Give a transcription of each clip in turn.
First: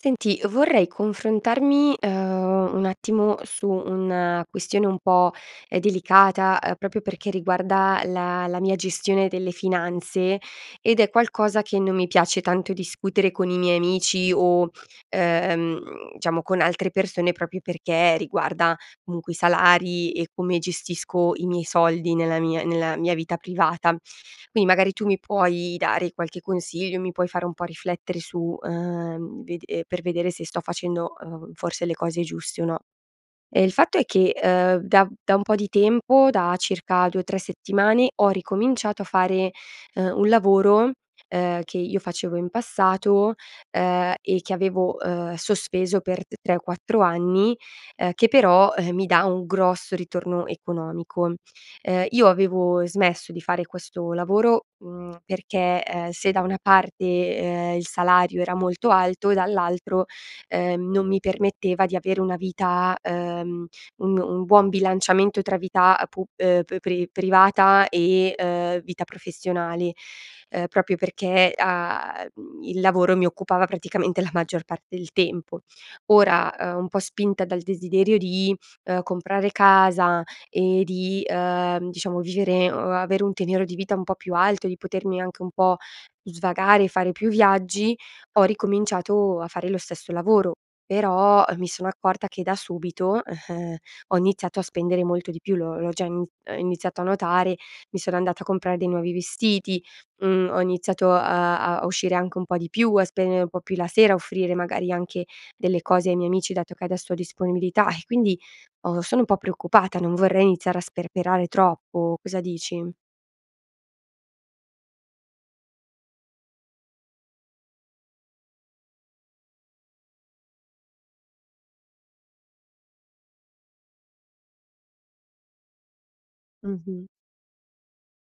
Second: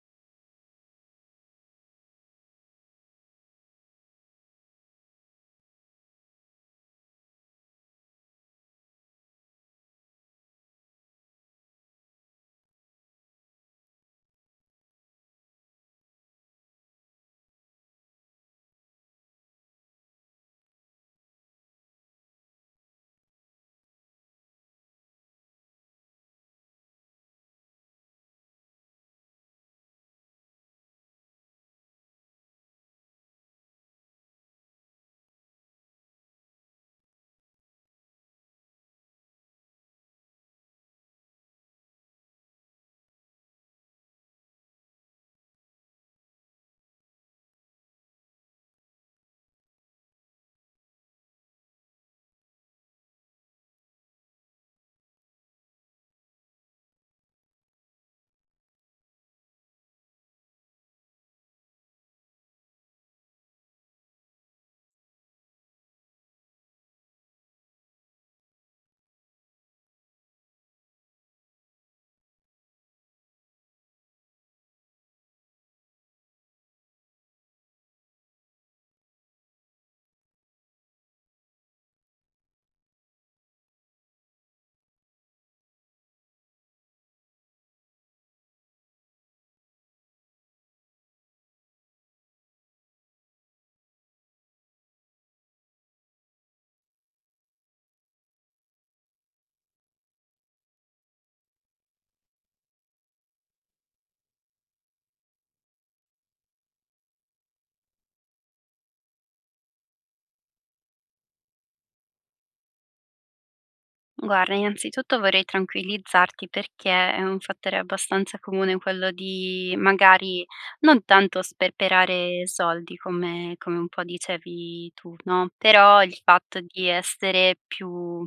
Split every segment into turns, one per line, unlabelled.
Senti, vorrei confrontarmi, uhm, un attimo su una questione un po', uhm, delicata, uhm, proprio perché riguarda la la mia gestione delle finanze ed è qualcosa che non mi piace tanto discutere con i miei amici o, ehm, mhmm, diciamo con altre persone proprio perché riguarda comunque i salari e come gestisco i miei soldi nella mia nella mia vita privata. Quindi magari tu mi puoi dare qualche consiglio, mi puoi fare un po' riflettere su uhm, vede per vedere se sto facendo, uhm, forse le cose giuste o no. Ehm, il fatto è che, ehm, da da un po' di tempo, da circa 2-3 settimane, ho ricominciato a fare, uhm, un lavoro, ehm, che io facevo in passato, ehm, e che avevo, uhm, sospeso per t 3 o 4 anni, uhm, che, però, ehm, mi dà un grosso ritorno economico. Ehm, io avevo smesso di fare questo lavoro, mhmm, perché, ehm, se da una parte, uhm, il salario era molto alto, dall'altro, ehm, non mi permetteva di avere una vita, uhm, un un buon bilanciamento tra vita, ehm, pub uhm, pri privata e, ehm, vita professionale, ehm, proprio perché a mhmm, il lavoro mi occupava praticamente la maggior parte del tempo. Ora, uhm, un po' spinta dal desiderio di, ehm, comprare casa e di, uhm, diciamo, vivere o avere un tenero di vita un po' più alto e di potermi anche un po' svagare, fare più viaggi, ho ricominciato a fare lo stesso lavoro. Però, uhm, mi sono accorta che da subito, ehm, ho iniziato a spendere molto di più, l'ho l'ho già in uhm, iniziato a notare, mi sono andata a comprare dei nuovi vestiti, mhmm, ho iniziato, uhm, a uscire anche un po' di più, a spendere un po' più la sera, a offrire magari anche delle cose ai miei amici, dato che adesso ho disponibilità e quindi ho sono un po' preoccupata, non vorrei iniziare a sperperare troppo. Cosa dici?
Guarda, innanzitutto vorrei tranquillizzarti, perché è un fattore abbastanza comune, quello di magari non tanto sperperare soldi, come come un po' dicevi tu, no, però il fatto di
Mh-mh.
essere più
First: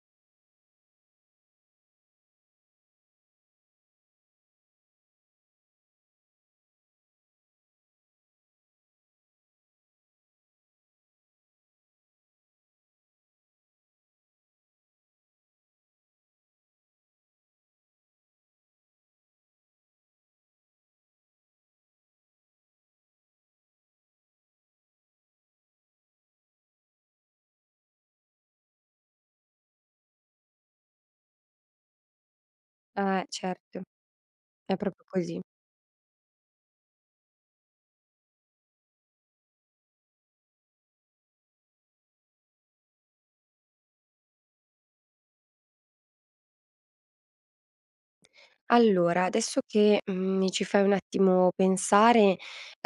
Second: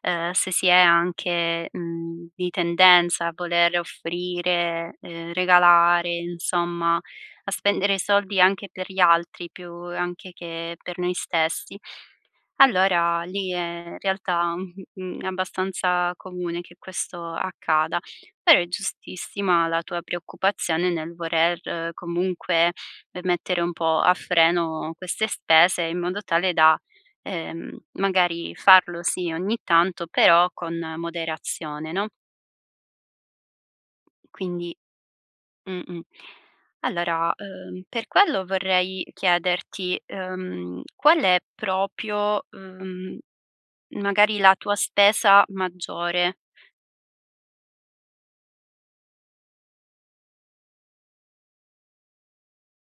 ehm, se si è anche, mhmm, di tendenza a voler offrire, ehm, regalare, insomma a spendere i soldi anche per gli altri, più anche che per noi stessi. Allora, lì, ehm, realtà, mhmm, è abbastanza comune che questo accada. Però è giustissima la tua preoccupazione nel voler comunque, ehm, mettere un po' a freno queste spese, in modo tale da, ehm, magari farlo, sì, ogni tanto, però con moderazione, no?
Eh, certo, è
Quindi
proprio così.
mh-mh. Allora, uhm, per quello vorrei chiederti, uhm, qual è proprio, uhm, magari la tua spesa maggiore?
Allora adesso che, mhmm, mi ci fai un attimo pensare,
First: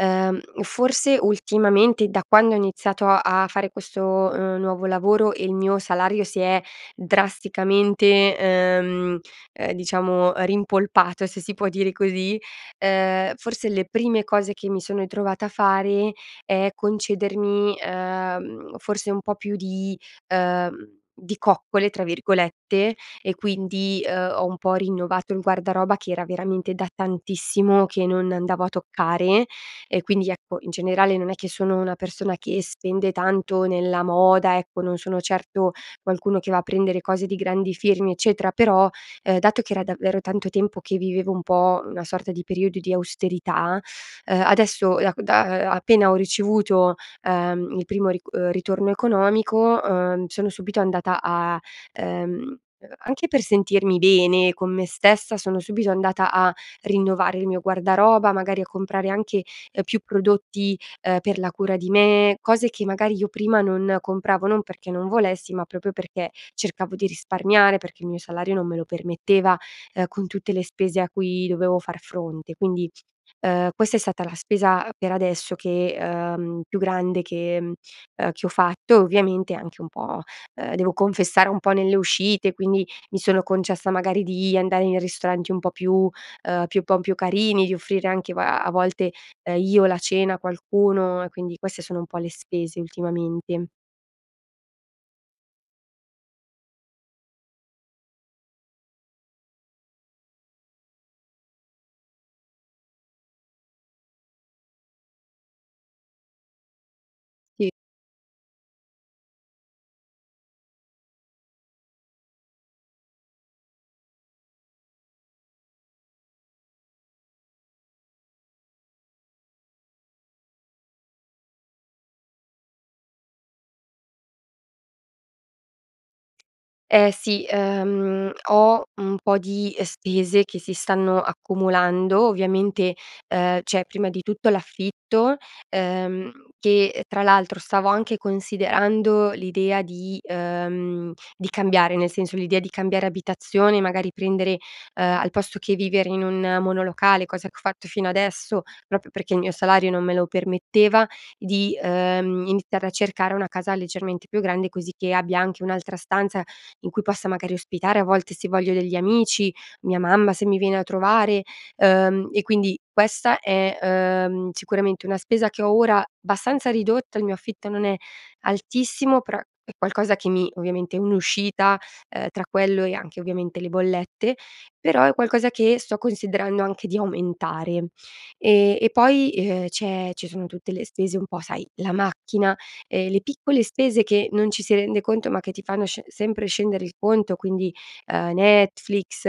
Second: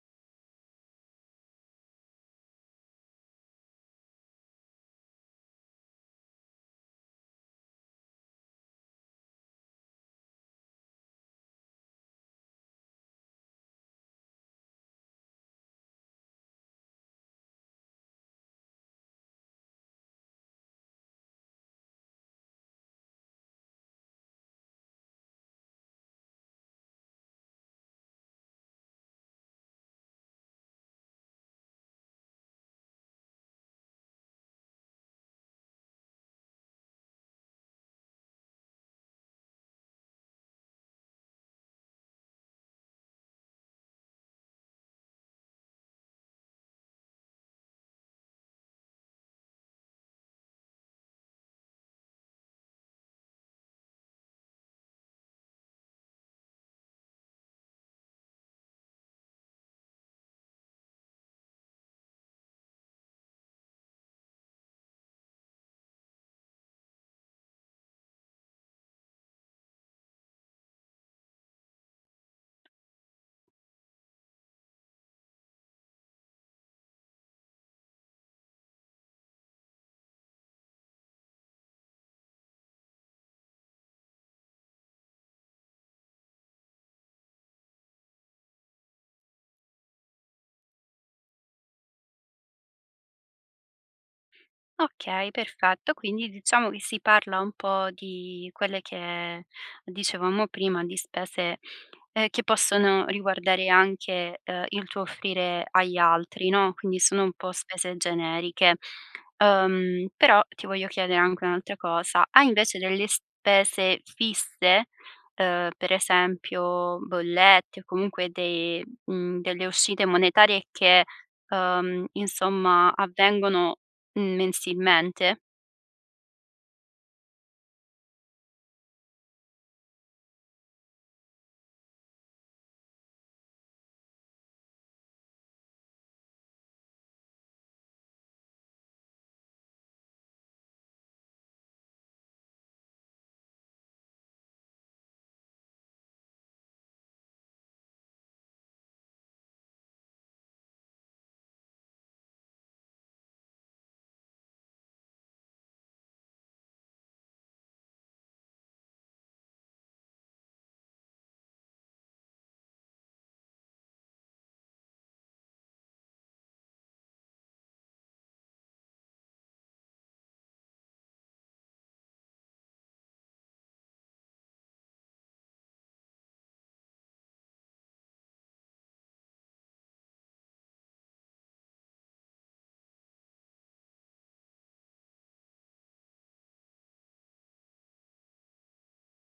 uhm, forse ultimamente, da quando ho iniziato a fare questo, uhm, nuovo lavoro e il mio salario si è drasticamente, uhm, uhm, diciamo rimpolpato, se si può dire così. Uhm, forse le prime cose che mi sono ritrovata a fare è concedermi, uhm, forse un po' più di uhm, di "coccole", tra virgolette. E quindi, uhm, ho un po' rinnovato il guardaroba che era veramente da tantissimo, che non andavo a toccare. E quindi ecco, in generale, non è che sono una persona che spende tanto nella moda, ecco, non sono certo qualcuno che va a prendere cose di grandi firmi eccetera. Però, uhm, dato che era davvero tanto tempo che vivevo un po' una sorta di periodo di austerità, uhm adesso da ehm, da a appena ho ricevuto, uhm, il primo ric ritorno economico, uhm, sono subito andata a ehm, anche per sentirmi bene con me stessa, sono subito andata a rinnovare il mio guardaroba; magari a comprare anche, uhm, più prodotti, uhm, per la cura di me, cose che magari io prima non compravo, non perché non volessi, ma proprio perché cercavo di risparmiare, perché il mio salario non me lo permetteva, uhm, con tutte le spese a cui dovevo far fronte. Quindi, uhm, questa è stata la spesa per adesso che uhm, più grande che uhm, che ho fatto e ovviamente anche un po' uhm, devo confessare, un po' nelle uscite. Quindi mi sono concessa magari di andare in ristoranti un po' più uhm, più un po' più carini, di offrire anche a-a volte io, la cena a qualcuno. Quindi queste sono un po' le spese ultimamente.
Okay, perfetto. Quindi, diciamo, che si parla un po' di quelle che dicevamo prima, di spese, ehm, che possono riguardare anche, uhm, il tuo offrire agli altri, no, quindi, sono un po'
Sì.
spese generiche. Uhm, però, ti voglio chiedere anche un'altra cosa: hai invece delle spese fisse? Uhm, per esempio bollette, o comunque de mhmm, delle uscite monetarie che, uhm, insomma, avvengono mensilmente?
Eh, sì. Uhm, ho un po' di spese che si stanno accumulando. Ovviamente, uhm, c'è prima di tutto l'affitto, uhm, che, ehm, tra l'altro stavo anche considerando l'idea di uhm, di cambiare, nel senso l'idea di cambiare abitazione, magari, prendere uhm, al posto che vivere in un monolocale, cosa che ho fatto fino adesso, proprio perché il mio salario non me lo permetteva, di, uhm, iniziare a cercare una casa leggermente più grande, così che abbia anche un'altra stanza in cui possa, magari, ospitare, a volte, se voglio degli amici, mia mamma se mi viene a trovare. Uhm, e quindi, questa è, uhm, sicuramente una spesa che ho ora abbastanza ridotta, il mio affitto non è altissimo, però è qualcosa che mi ovviamente è un'uscita, uhm, tra quello, e anche ovviamente le bollette, però è qualcosa che sto considerando anche di aumentare. Ehm, e poi, e ehm, c'è ci sono tutte le stese un po' sai: la macchina, ehm, le piccole spese che non ci si rende conto ma che ti fanno sce sempre scendere il conto quindi, uhm, Netflix,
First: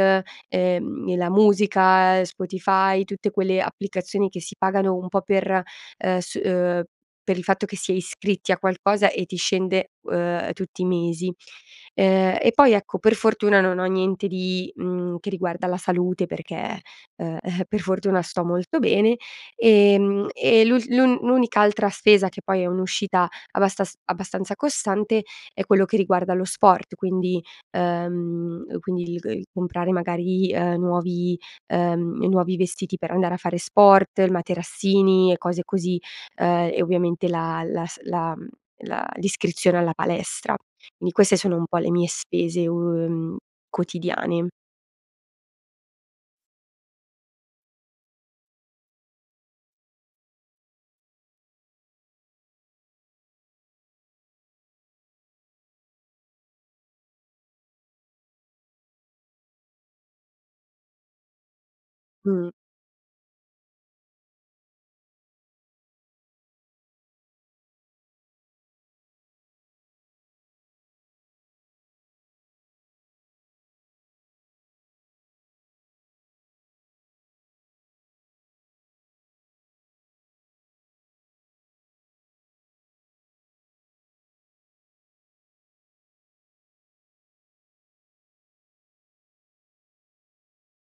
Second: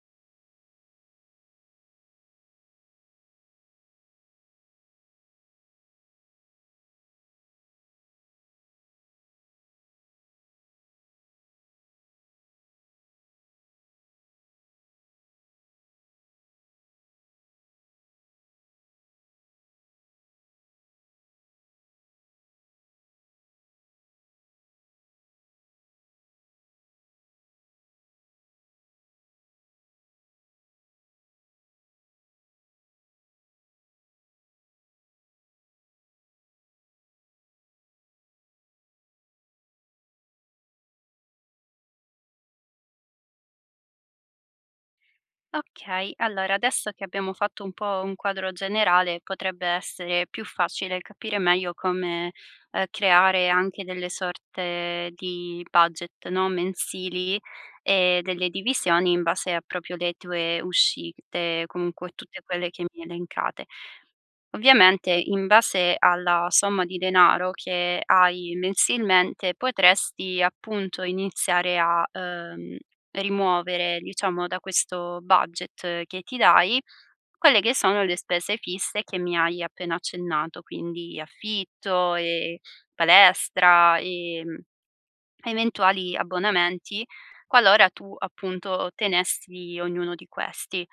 uhm, e la musica, Spotify, tutte quelle applicazioni che si pagano un po' per, ehm, s uhm, per il fatto che si è iscritti a qualcosa, e ti scende, uhm, tutti i mesi. Ehm, e poi, ecco, per fortuna non ho niente di mhmm, che riguarda la salute perché, uhm, per fortuna sto molto bene. Ehm, e l'ul l'un l'unica altra spesa, che poi è un'uscita abbastas abbastanza costante, è quello che riguarda lo sport, quindi uhm, quindi il g il comprare, magari, uhm, nuovi uhm, nuovi vestiti per andare a fare sport, il materassini, e cose così; uhm, e ovviamente la las la mhmm, la l'iscrizione alla palestra. Quindi, queste sono un po' le mie spese, uhm, quotidiane.
Okay. Allora, adesso che abbiamo fatto un po' un quadro generale, potrebbe essere più facile capire meglio come, uhm, creare anche delle sorte di budget, no, mensili, e delle divisioni in base a proprio le tue uscite, comunque tutte
Mh.
quelle che mi hai elencate. Ovviamente, in base alla somma di denaro che hai mensilmente, potresti, appunto, iniziare a, uhm, rimuovere, diciamo, da questo budget che ti dai, quelle che sono le spese fisse che mi hai appena accennato, quindi affitto, e palestra, e, mhmm, eventuali abbonamenti, qualora tu, appunto, tenessi ognuno di questi.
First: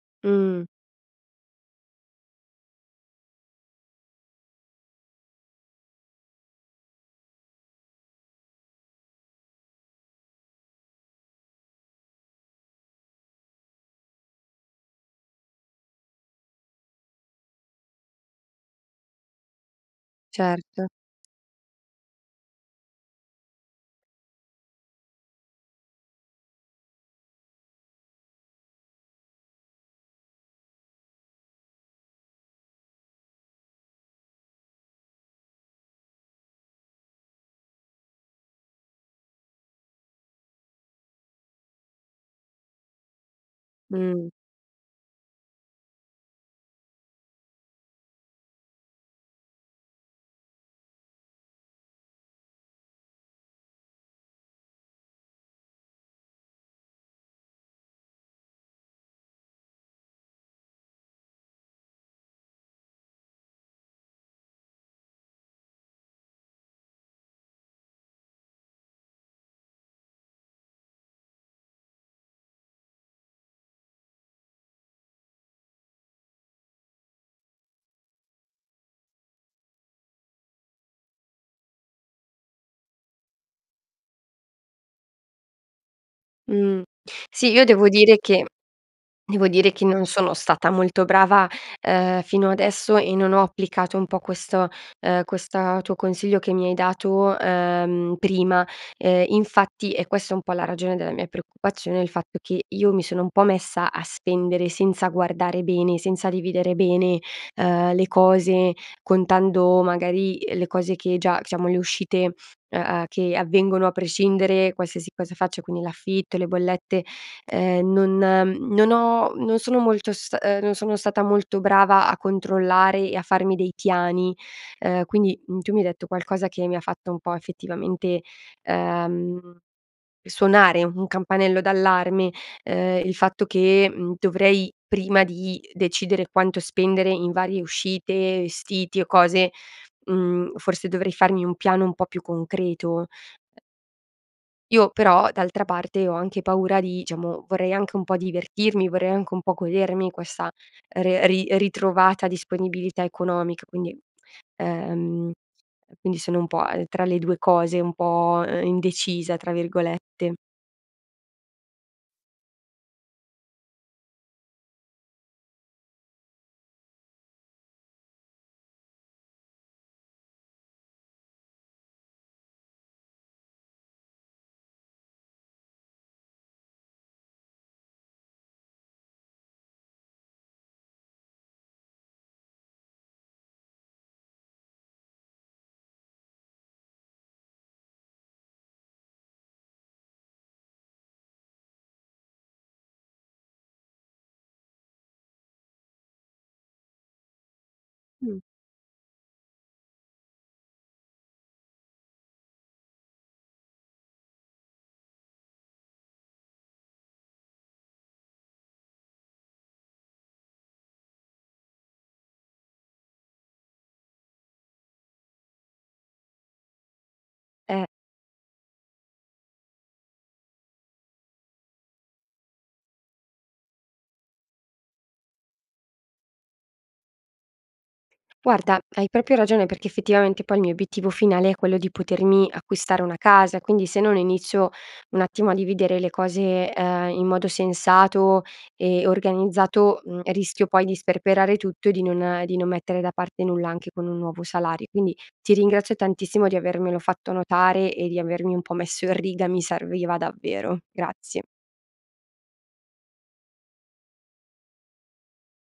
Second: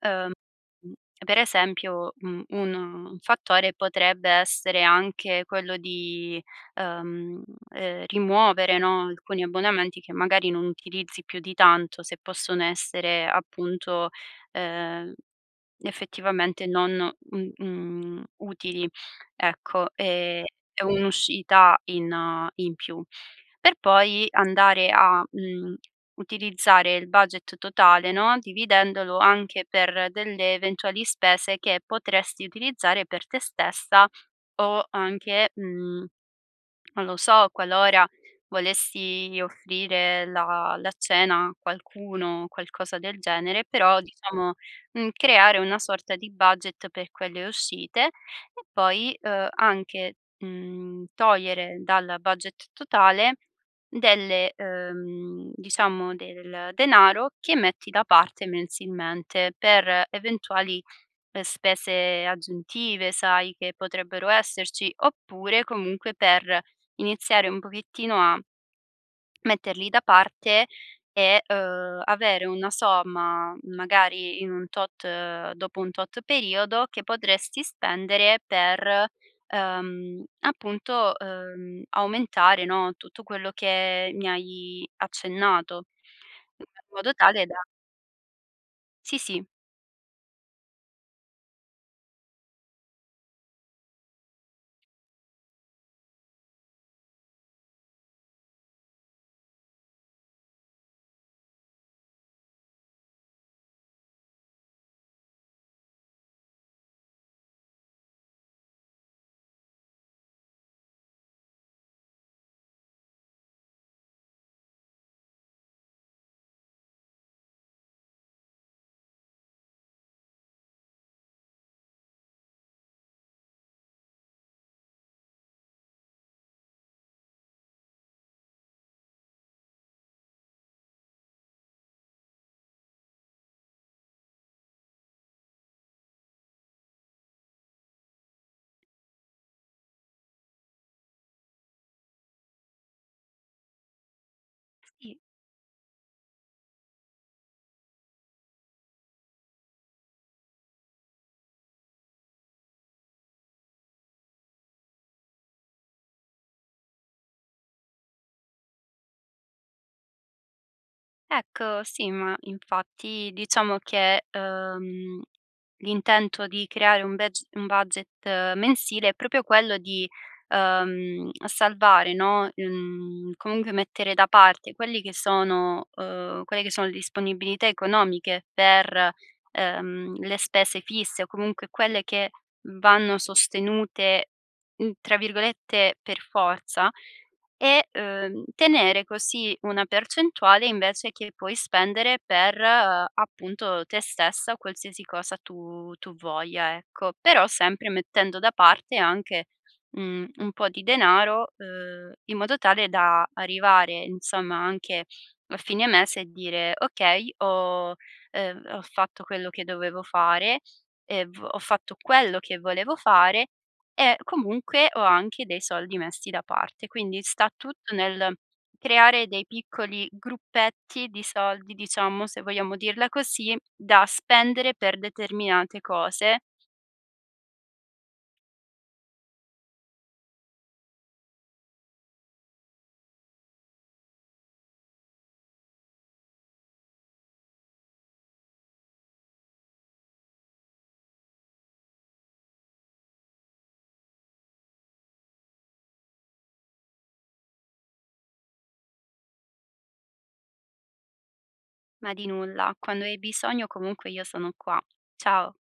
Ehm,
Mh.
uhm, per esempio, mhmm, un un fattore potrebbe essere anche quello di, uhm, ehm, rimuovere, no, alcuni abbonamenti che, magari, non utilizzi più di tanto, se possono essere, appunto, uhm, effettivamente, non, mh mhmm, utili, ecco. Ehm,
Cert
è un'uscita in in più. Per poi, andare a, mhmm, utilizzare il budget totale, no, dividendolo anche per delle eventuali spese che potresti utilizzare per te stessa, o anche, mhmm, non lo so, qualora volessi offrire la la cena a qualcuno, qualcosa del genere, però,
Mh.
diciamo, mhmm, creare una sorta di budget per quelle uscite. E, poi, uhm, anche, mhmm, togliere dal budget totale delle uhm, diciamo, del denaro che metti da parte mensilmente, per eventuali, ehm, spese aggiuntive, sai, che potrebbero esserci; oppure, comunque, per iniziare un pochettino a metterli da parte, e, uhm, avere una somma, magari in un tot dopo un tot periodo, che potresti spendere per, uhm, appunto, uhm, aumentare, no, tutto quello che mi hai accennato, in
Mh.
modo tale
Sì,
da
io devo dire che
Sì, sì.
devo dire che non sono stata molto brava, uhm, fino adesso, e non ho applicato un po' questo uhm, questa tuo consiglio che mi hai dato, uhm, prima. Ehm, infatti, è questa un po' la ragione della mia preoccupazione, il fatto che io mi sono un po' messa a spendere senza guardare bene, senza dividere bene, uhm, le cose, contando magari, uhm, le cose che già siamo le uscite, u uhm, che avvengono a prescindere qualsiasi cosa faccio, quindi l'affitto, le bollette. Uhm, non non ho non sono molto st uhm, non sono stata molto brava a controllare e a farmi dei piani. Uhm, quindi, mhmm, tu mi hai detto qualcosa che mi fatto un po' effettivamente, uhm, suonare un campanello d'allarme, uhm, il fatto che, mhmm, dovrei prima di decidere quanto spendere in varie uscite, vestiti, o cose, mhmm, forse dovrei farmi un piano un po' più concreto. E Io,
Sì.
però, d'altra parte, ho anche paura di diciamo, vorrei anche un po' divertirmi, vorrei anche un po' godermi questa re ri ritrovata disponibilità economic Quindi uhm, quindi sono un po', uhm, tra le 2 cose, un po', uhm, “indecisa“ tra virgolette.
Ecco, sì, ma infatti, diciamo che, uhm, l'intento di creare un bedg un budget mensile, è proprio quello di, uhm, salvare, no mhmm, comunque, mettere da parte quelli che sono uhm, quelle che sono le disponibilità economiche per, uhm, le spese fisse, o comunque, quelle che, m vanno sostenute, n tra virgolette "per forza", e, uhm, tenere così una percentuale, invece che, puoi spendere per, appunto, te stessa, o qualsiasi cosa tu tu voglia, ecco. Però, sempre mettendo
Mh.
da parte, anche, mhmm, un po' di denaro, uhm, in modo tale da, arrivare, insomma, anche a fine mese, e dire: "Okay ho" uhm, "ho fatto quello che dovevo fare e v ho fatto quello che volevo fare, e comunque ho anche dei soldi messi da parte". Quindi, sta
Eh.
tutto nel creare dei piccoli gruppetti di soldi, diciamo, se vogliamo dirla così, da spendere, per determinate cose
Guarda, hai proprio ragione, perché, effettivamente, poi, il mio obiettivo finale, è quello di potermi acquistare una casa, quindi, se non inizio, un attimo, a dividere le cose, ehm, in modo sensato e organizzato, mhmm, rischio poi di sperperare tutto, e di non di non mettere da parte nulla, anche con un nuovo salari quindi, ti ringrazio tantissimo, di avermelo fatto notare, e di avermi un po' messo in riga, mi serviva davvero. Grazie.
Ma di nulla, quando hai bisogno, comunque, io sono qua. Ciao!